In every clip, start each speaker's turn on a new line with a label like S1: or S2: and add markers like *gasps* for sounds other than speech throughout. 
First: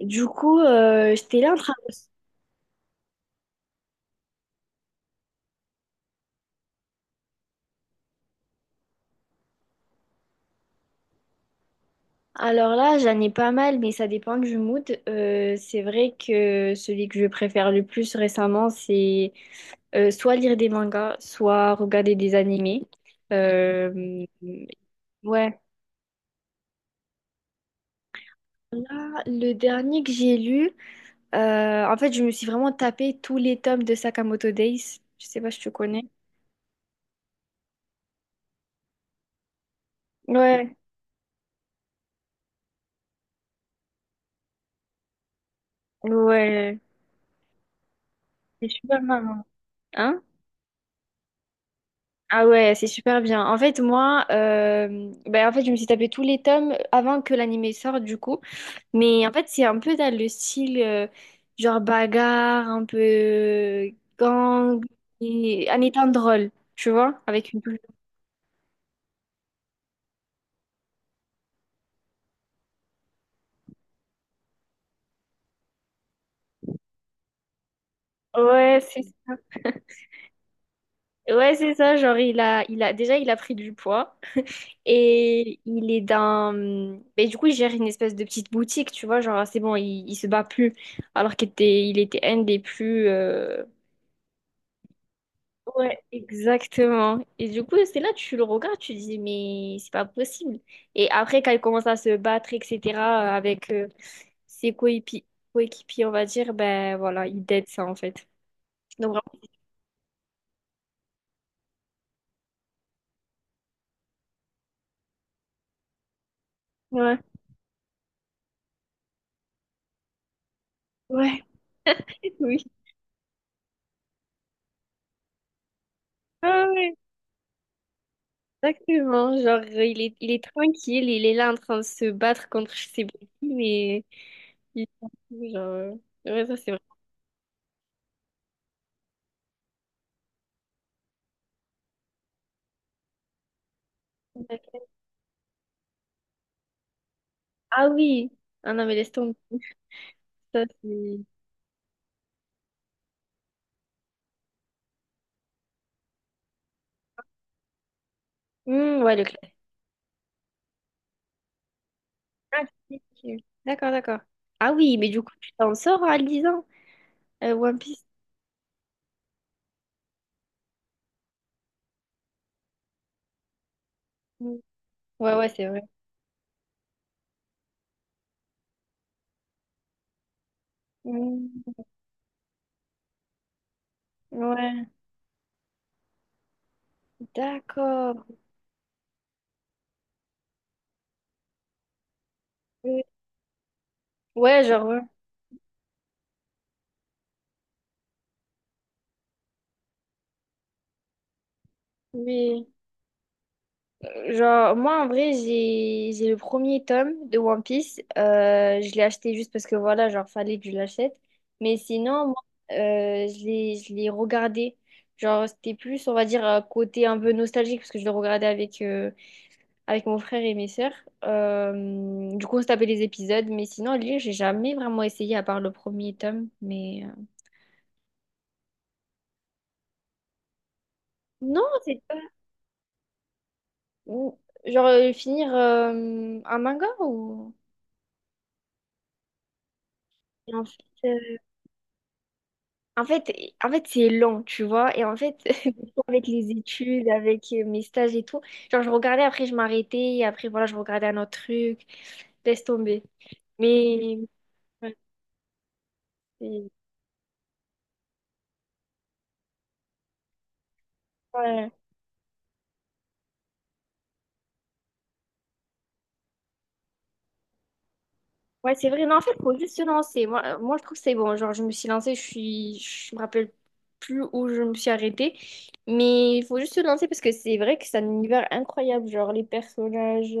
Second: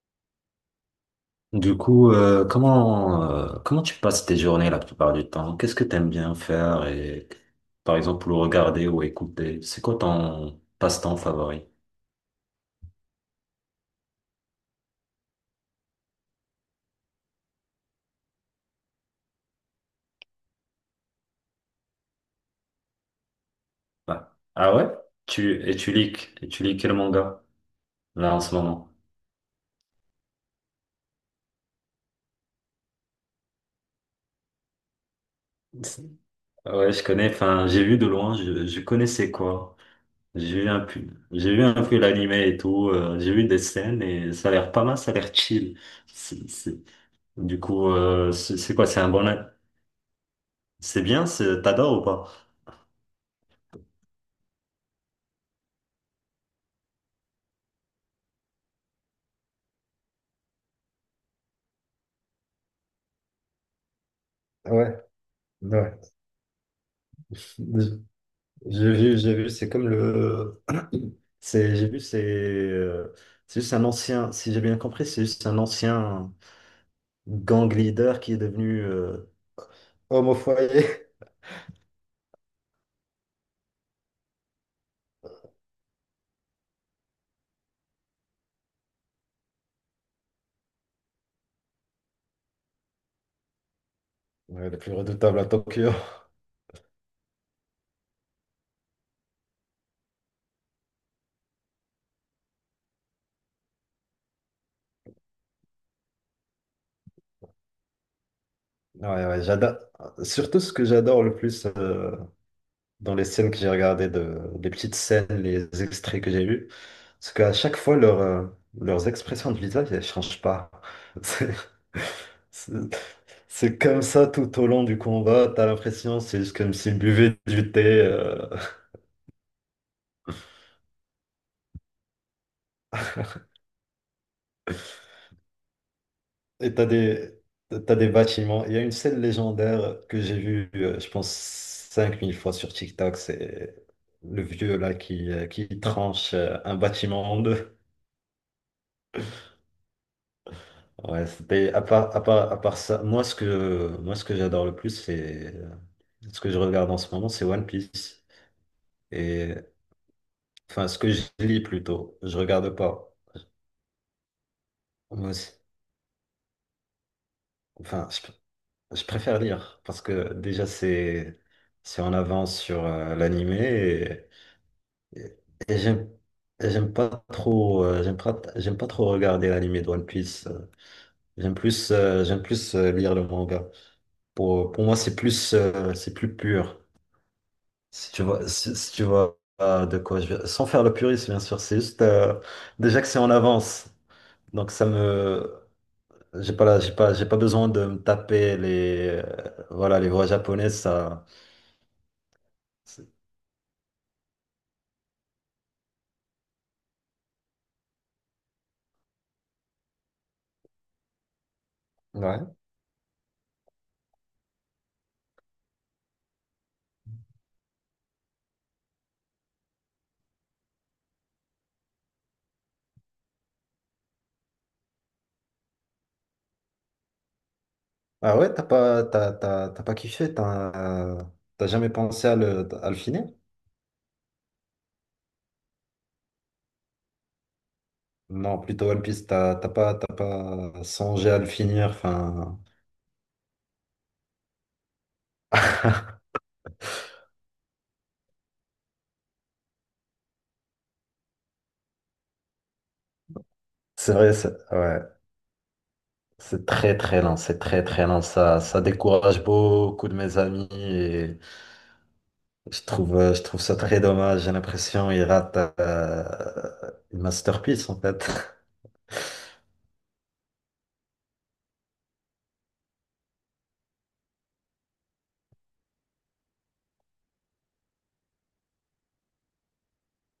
S1: Du coup, j'étais là en train
S2: Du
S1: de...
S2: coup, comment, comment tu passes tes journées la plupart du temps? Qu'est-ce que tu aimes bien faire et, par exemple, le regarder ou écouter? C'est quoi ton passe-temps favori?
S1: Alors là, j'en ai pas mal, mais ça dépend du mood. C'est vrai que celui que je préfère le plus récemment, c'est soit lire des mangas, soit regarder des animés. Euh,
S2: Ah, ah ouais?
S1: ouais.
S2: Tu, et tu lis quel manga, là, en ce moment?
S1: Là, le dernier que j'ai lu, en fait, je me suis vraiment tapé tous les tomes de Sakamoto Days. Je sais pas si tu
S2: C'est-
S1: connais.
S2: Ouais, je connais, enfin, j'ai vu de loin, je connaissais quoi. J'ai vu
S1: Ouais,
S2: un peu, j'ai vu un peu l'animé et tout, j'ai vu des scènes et ça a l'air pas mal, ça a l'air chill. C'est- c'est-
S1: ouais.
S2: Du coup, c'est
S1: C'est
S2: c'est quoi, c'est
S1: super
S2: un bon,
S1: marrant. Hein.
S2: c'est bien, t'adores ou pas?
S1: Ah ouais, c'est super bien. En fait, moi, ben, en fait, je me suis tapé tous les tomes avant que l'animé sorte, du coup. Mais en fait, c'est un peu dans le style, genre bagarre, un peu gang,
S2: Ouais,
S1: en
S2: ouais.
S1: étant drôle, tu vois, avec une touche.
S2: J'ai vu, c'est comme le. C'est, j'ai vu, c'est. C'est juste un ancien, si j'ai bien compris, c'est juste un ancien gang leader qui est
S1: Ouais,
S2: devenu
S1: c'est
S2: homme au foyer. *laughs*
S1: ouais, c'est ça. Genre, déjà, il a pris du poids. Et il est dans... Mais du coup, il gère une espèce de petite boutique, tu vois. Genre, c'est bon, il se bat plus. Alors qu'il était un des plus...
S2: Ouais, le plus redoutable à Tokyo.
S1: Ouais, exactement. Et du coup, c'est là, tu le regardes, tu dis, mais c'est pas possible. Et après, quand il commence à se battre, etc., avec ses coépi- coéquipiers, on va dire, ben voilà, il dead ça, en fait. Donc,
S2: Ouais, ouais, j'adore. Surtout ce que j'adore le plus dans les scènes que j'ai regardées, de les petites scènes, les extraits que j'ai vus,
S1: vraiment, ouais,
S2: parce qu'à chaque fois, leurs expressions de visage, elles changent pas. *laughs*
S1: ouais,
S2: C'est
S1: *laughs* oui.
S2: c'est- c'est comme ça tout au long du combat. T'as l'impression, c'est juste
S1: Ah
S2: comme
S1: ouais,
S2: s'ils buvaient du thé.
S1: exactement. Genre, il est tranquille, il est là en train de se battre contre je sais pas qui, mais il s'en fout, genre, ouais, ça, c'est
S2: Et
S1: vrai.
S2: t'as des bâtiments. Il y a une scène légendaire que j'ai vue, je pense, 5000 fois sur TikTok. C'est le vieux là qui tranche un bâtiment en deux.
S1: Ah oui, ah non, mais laisse tomber. Ça, c'est...
S2: Ouais, c'était à part, à part, à part ça, moi ce que j'adore le plus, c'est ce que je regarde en ce moment, c'est One Piece.
S1: Hmm, ouais, le.
S2: Et enfin ce que je lis plutôt, je
S1: Ah,
S2: regarde
S1: si,
S2: pas.
S1: si. D'accord, d'accord. Ah oui, mais du coup,
S2: Moi,
S1: tu
S2: c'est-
S1: t'en sors en lisant One Piece.
S2: enfin je préfère lire parce que déjà c'est en avance sur l'animé
S1: Mm.
S2: et,
S1: Ouais,
S2: et,
S1: ouais, c'est
S2: et
S1: vrai.
S2: j'aime et j'aime pas trop j'aime pas trop regarder l'animé de One Piece.
S1: Mm.
S2: J'aime plus lire le manga. Pour
S1: Ouais,
S2: moi c'est plus pur. Si tu
S1: d'accord.
S2: vois, si tu vois de quoi je sans faire le puriste, bien sûr, c'est juste déjà
S1: Oui.
S2: que c'est en avance.
S1: Ouais,
S2: Donc ça
S1: genre, ouais.
S2: me. J'ai pas là, j'ai pas besoin de me taper les. Voilà, les voix japonaises, ça.
S1: Oui.
S2: c'est-
S1: Genre, moi, en vrai, j'ai le premier tome de One Piece. Je l'ai acheté juste parce que, voilà, genre, fallait que je l'achète. Mais sinon, moi,
S2: Ouais.
S1: je l'ai regardé. Genre, c'était plus, on va dire, un côté un peu nostalgique parce que je le regardais avec... avec mon frère et mes sœurs. Du coup, on se tapait les épisodes, mais sinon, à lire, j'ai jamais vraiment essayé à part le premier tome. Mais
S2: Ah ouais, t'as pas kiffé,
S1: non,
S2: t'as jamais
S1: c'est pas.
S2: pensé à à le finir?
S1: ou- genre finir un manga ou.
S2: Non, plutôt One Piece, t'as
S1: Et en fait,
S2: pas songé
S1: euh,
S2: à le finir, enfin.
S1: en fait, en fait, c'est lent, tu vois. Et en fait, *laughs* avec les études, avec mes stages et tout, genre je regardais, après je m'arrêtais, et après voilà, je regardais un autre truc, laisse tomber. Mais ouais,
S2: Ouais. C'est
S1: c'est-
S2: très très lent, c'est très très lent. Ça décourage beaucoup de mes amis et
S1: ouais.
S2: je trouve ça très dommage. J'ai l'impression ils ratent une masterpiece en fait.
S1: Ouais, c'est vrai. Non, en fait, faut juste se lancer. Moi, moi je trouve que c'est bon. Genre, je me suis lancée, je suis... je me rappelle plus où je me suis arrêtée. Mais il faut juste se lancer parce que c'est vrai que c'est un univers incroyable. Genre, les personnages,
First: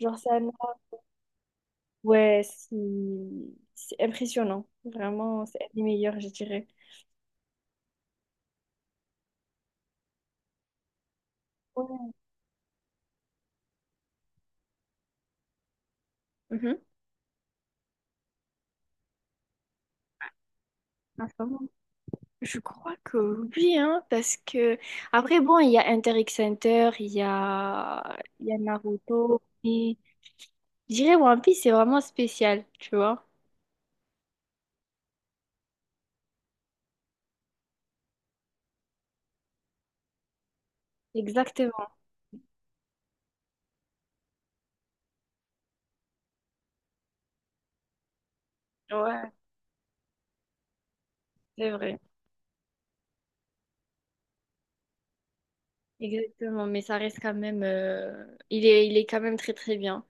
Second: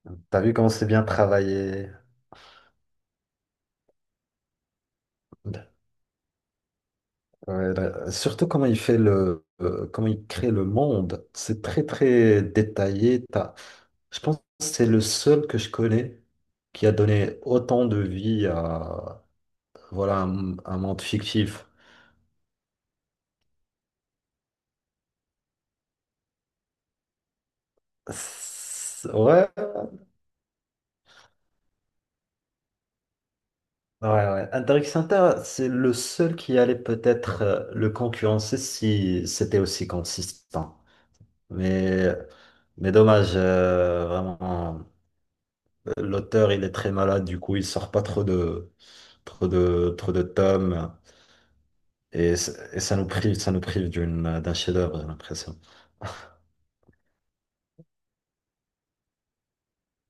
S1: genre, ça.
S2: T'as vu comment c'est bien travaillé?
S1: Ouais, c'est impressionnant. Vraiment, c'est un des meilleurs, je dirais.
S2: Ouais, là, surtout comment il fait comment il crée le monde. C'est très
S1: Ouais.
S2: très détaillé. Je pense que c'est le seul que je connais qui a donné autant de vie à voilà un monde fictif.
S1: Mhm. Je crois que oui, hein, parce que après, bon, il y a Inter X Hunter, il y a Naruto,
S2: Ouais,
S1: et je dirais One Piece, c'est vraiment spécial, tu vois.
S2: ouais, ouais. André Sinta, c'est le seul qui allait peut-être le concurrencer si c'était aussi consistant.
S1: Exactement,
S2: Mais, mais dommage, vraiment. L'auteur, il est très malade, du coup, il sort pas trop
S1: ouais,
S2: trop de tomes.
S1: c'est vrai.
S2: Et, et ça nous prive d'un chef-d'œuvre, j'ai l'impression.
S1: Exactement, mais ça reste quand même, il est quand même très très bien.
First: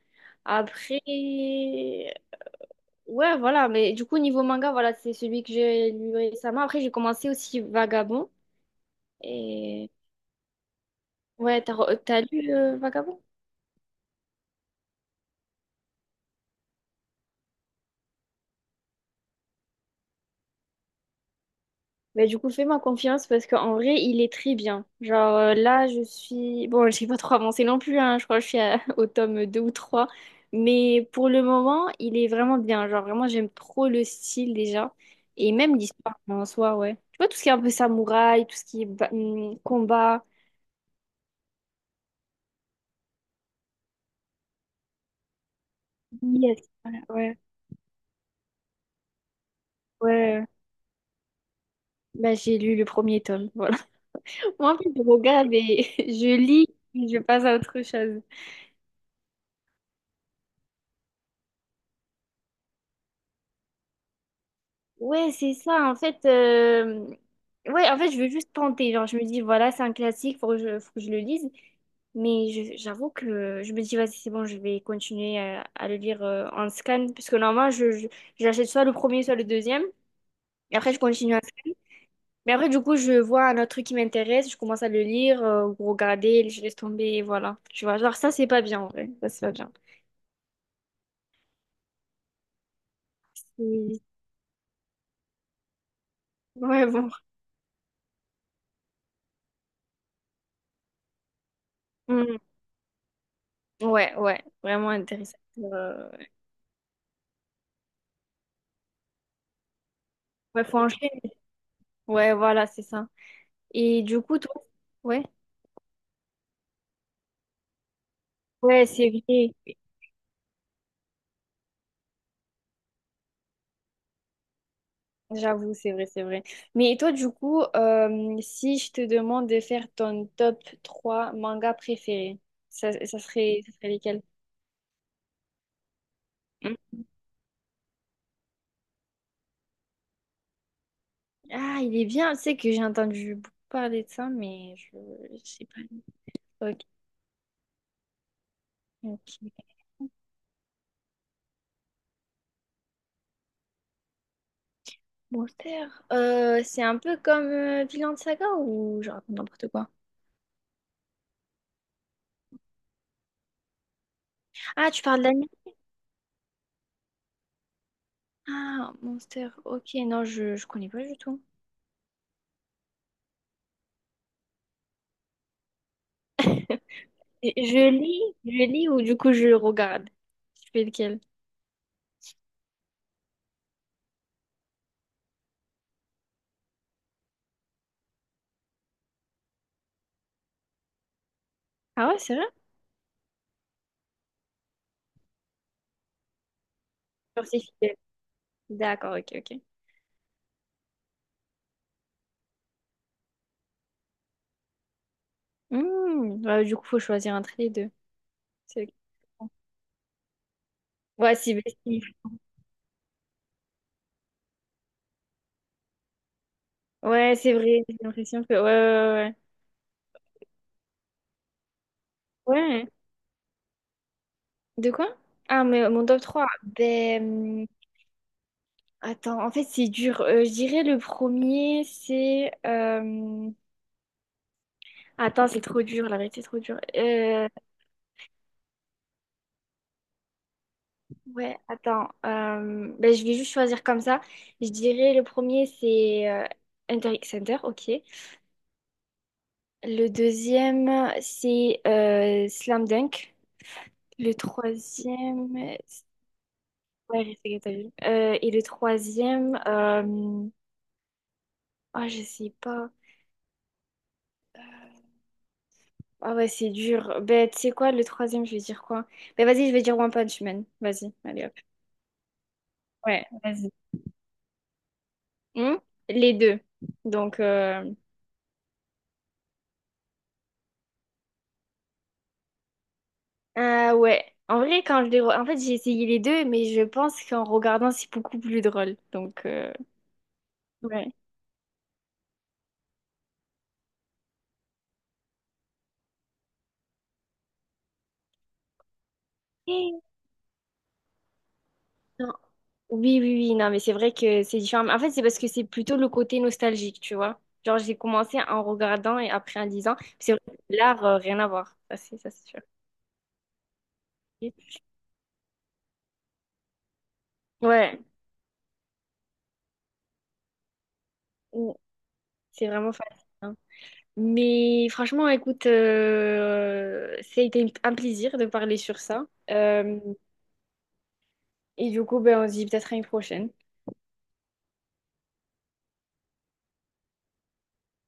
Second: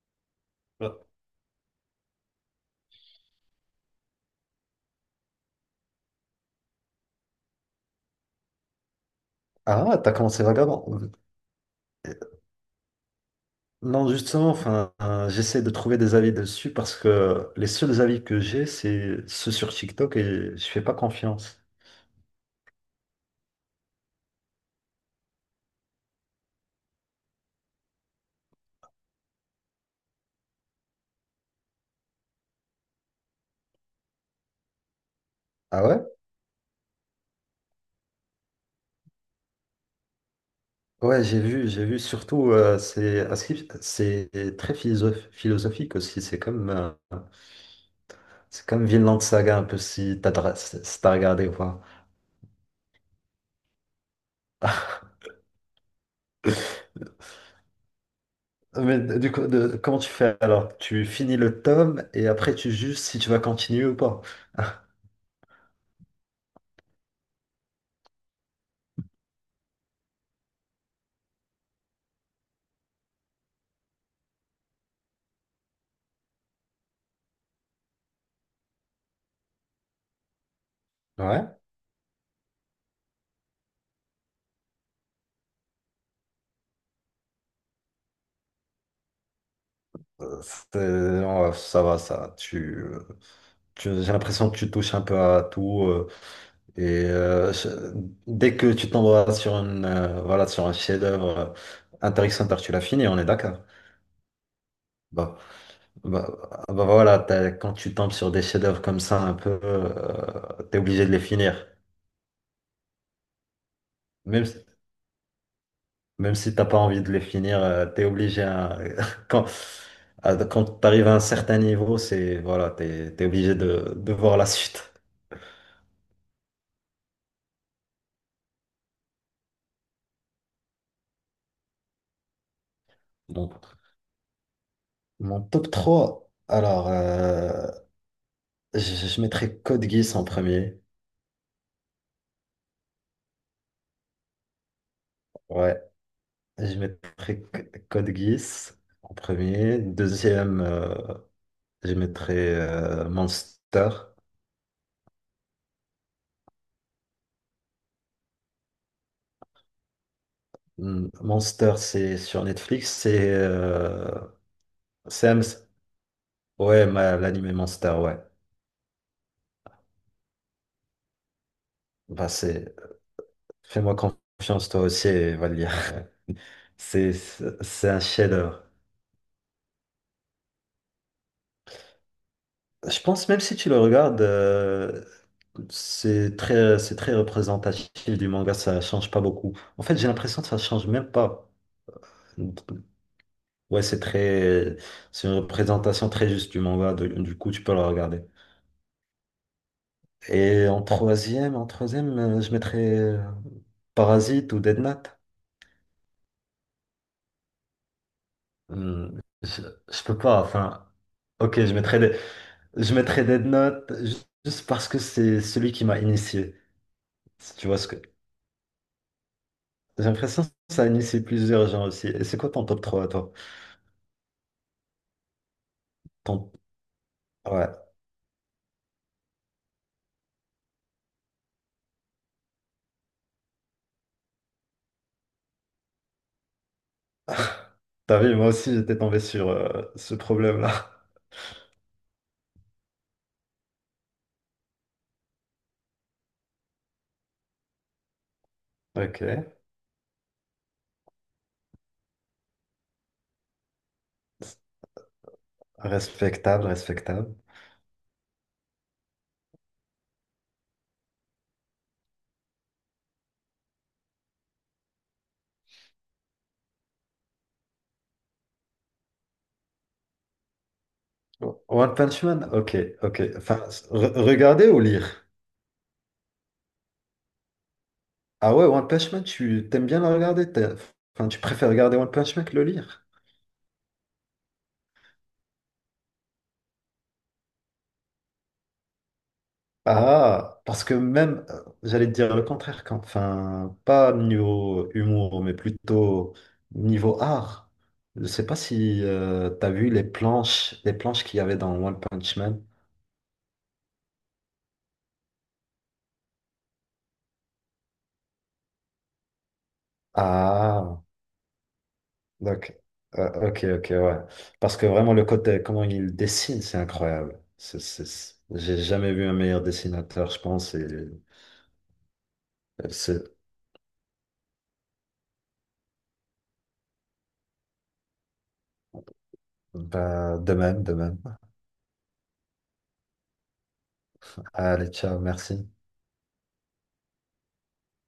S1: Après,
S2: *laughs*
S1: ouais, voilà, mais du coup, niveau manga, voilà, c'est celui que j'ai lu récemment. Après, j'ai commencé aussi Vagabond, et
S2: Ah, t'as commencé Vagabond.
S1: ouais, t'as lu Vagabond?
S2: Non, justement, enfin, j'essaie de trouver des avis dessus parce que les seuls avis que j'ai, c'est ceux sur TikTok et je fais pas confiance.
S1: Bah, du coup, fais-moi confiance parce qu'en vrai, il est très bien. Genre là, je suis... Bon, *laughs* je n'ai pas trop avancé non plus, hein. Je crois que je suis à- *laughs* au tome 2 ou trois. Mais pour le moment, il est vraiment bien. Genre vraiment, j'aime trop le style déjà. Et même
S2: Ah ouais?
S1: l'histoire en soi, ouais. Tu vois, tout ce qui est un peu samouraï, tout ce qui est combat.
S2: Ouais, j'ai vu, j'ai vu. Surtout, c'est très philosophique aussi.
S1: Yes, voilà, ouais.
S2: C'est comme Vinland Saga un peu
S1: Ouais.
S2: si t'as regardé ou pas.
S1: Bah, j'ai lu le premier tome, voilà. *laughs* Moi, en fait,
S2: *laughs*
S1: je regarde et *laughs* je lis et je passe à autre chose.
S2: Mais du coup, comment tu fais alors? Tu finis le tome et après tu juges si tu vas continuer ou pas.
S1: Ouais, c'est ça. En fait, ouais, en fait, je veux juste tenter. Genre, je me dis, voilà, c'est un classique, faut que je le lise. Mais j'avoue que je me dis, vas-y, c'est bon, je vais continuer à le lire en scan. Parce que normalement, j'achète soit le premier, soit le deuxième. Et après, je continue à
S2: Ouais.
S1: scan. Mais après, du coup, je vois un autre truc qui m'intéresse, je commence à le lire, ou regarder, je laisse tomber, et voilà. Tu vois, genre, ça, c'est pas bien, en vrai. Ça, c'est pas bien.
S2: Euh, ouais, ça va, ça.
S1: C'est-
S2: J'ai l'impression que tu touches un peu à tout
S1: ouais,
S2: et
S1: bon.
S2: euh, je- dès que tu tombes voilà, sur voilà, sur un chef-d'œuvre
S1: Mm.
S2: intéressant, tu l'as fini, on est d'accord.
S1: Ouais, ouais, vraiment intéressant.
S2: Bah, bah, voilà, quand tu tombes sur des chefs-d'œuvre comme ça, un peu,
S1: Ouais, faut
S2: t'es
S1: en.
S2: obligé de les finir.
S1: Ouais, voilà, c'est ça. Et du coup,
S2: Même,
S1: toi,
S2: si-
S1: ouais,
S2: Même si t'as pas envie de les finir, t'es obligé
S1: ouais, c'est
S2: *laughs* quand,
S1: vrai.
S2: quand t'arrives à un certain niveau, c'est voilà, t'es obligé de voir la suite.
S1: J'avoue, c'est vrai, c'est vrai. Mais toi, du coup, si je te demande de faire ton top 3 mangas préférés,
S2: Donc,
S1: ça serait lesquels?
S2: mon top 3
S1: Hmm.
S2: alors. Je, je mettrais Code Geass en premier.
S1: Ah, il est bien. Tu sais que j'ai entendu beaucoup parler de ça, mais je sais
S2: Ouais,
S1: pas.
S2: je
S1: Ok,
S2: mettrais Code Geass en
S1: ok.
S2: premier. Deuxième, je mettrais Monster.
S1: Monster. C'est un peu comme Vinland Saga ou je raconte n'importe quoi.
S2: Hmm, Monster, c'est sur Netflix.
S1: Ah, tu parles
S2: C'est Hams.
S1: d'anime?
S2: Ouais, l'anime Monster, ouais.
S1: Ah, Monster. Ok, non, je connais pas du tout.
S2: Bah, c'est Fais-moi confiance, toi aussi, et va le lire. *laughs* C'est
S1: Je
S2: c'est
S1: je
S2: un
S1: lis,
S2: chef.
S1: je lis ou du coup je regarde. Je fais lequel?
S2: Je pense même si tu le regardes, c'est très représentatif du manga, ça change pas beaucoup. En fait, j'ai l'impression que ça change même pas.
S1: Ah ouais, c'est vrai?
S2: Ouais, c'est très, c'est une représentation très juste du manga, du
S1: Genre,
S2: coup,
S1: c'est
S2: tu peux le
S1: fidèle.
S2: regarder.
S1: D'accord, ok, ok.
S2: Et en troisième, je mettrais Parasite ou Dead Note.
S1: Hmm, ouais, du coup, faut choisir entre les deux. C'est-
S2: Hum, je, je peux pas, enfin,
S1: ouais, si,
S2: ok,
S1: si.
S2: je mettrais Dead Note juste parce que c'est celui qui m'a initié,
S1: Ouais, c'est
S2: si tu vois
S1: vrai.
S2: ce
S1: J'ai
S2: que,
S1: l'impression que. Ouais,
S2: j'ai l'impression que ça a initié plusieurs gens aussi. Et c'est quoi
S1: ouais,
S2: ton
S1: ouais.
S2: top
S1: Ouais.
S2: 3 à toi?
S1: De quoi? Ah, mais mon top 3
S2: Ton
S1: ben. Hum,
S2: Ouais.
S1: attends, en fait, c'est dur. Je dirais le premier, c'est. Attends, c'est trop dur, la vérité, c'est trop dur.
S2: *laughs* T'as vu, moi aussi j'étais tombé sur ce problème-là. *laughs*
S1: Ouais, attends. Ben, je vais juste choisir comme ça. Je dirais le premier, c'est Inter X Center, ok.
S2: Ok.
S1: Le deuxième, c'est Slam Dunk. Le troisième,
S2: Respectable,
S1: ouais,
S2: respectable.
S1: Respect à ta vie. Et le troisième, ah, je sais pas. Ah ouais, c'est dur. Ben, tu sais quoi, le troisième, je vais dire quoi? Ben, vas-y, je vais dire One Punch Man. Vas-y, allez hop.
S2: One Punch Man? Ok, ok.
S1: Ouais,
S2: Enfin,
S1: vas-y.
S2: regarder ou lire?
S1: Hmm. Les deux. Donc,
S2: Ah ouais, One Punch Man, tu t'aimes bien le regarder? Enfin, tu préfères regarder One Punch Man que le lire?
S1: Ah ouais. En vrai, quand je les... En fait, j'ai essayé les deux, mais je pense qu'en regardant, c'est beaucoup plus drôle. Donc,
S2: Ah, parce que
S1: ouais. *gasps*
S2: même, j'allais te dire le contraire, enfin, pas niveau humour, mais plutôt niveau art. Je sais pas si tu t'as vu
S1: Eh,
S2: les planches qu'il y avait dans One
S1: non.
S2: Punch Man.
S1: Oui, oui, oui. Non, mais c'est vrai que c'est différent. Mais en fait, c'est parce que c'est plutôt le côté nostalgique, tu vois. Genre, j'ai commencé en regardant et après en disant. C'est vrai que
S2: Ah,
S1: l'art, rien à voir. Ça, c'est sûr.
S2: donc, ok, ok, ouais. Parce que vraiment, le côté, comment il dessine, c'est incroyable.
S1: Ouais.
S2: J'ai jamais vu un meilleur dessinateur, je pense.
S1: Mm. C'est vraiment
S2: Et c'est,
S1: fascinant. Mais franchement, écoute, ça a été un plaisir de parler sur ça.
S2: Bah, de même, de même.
S1: Et du coup, ben, on se dit peut-être à une prochaine.
S2: Allez, ciao, merci.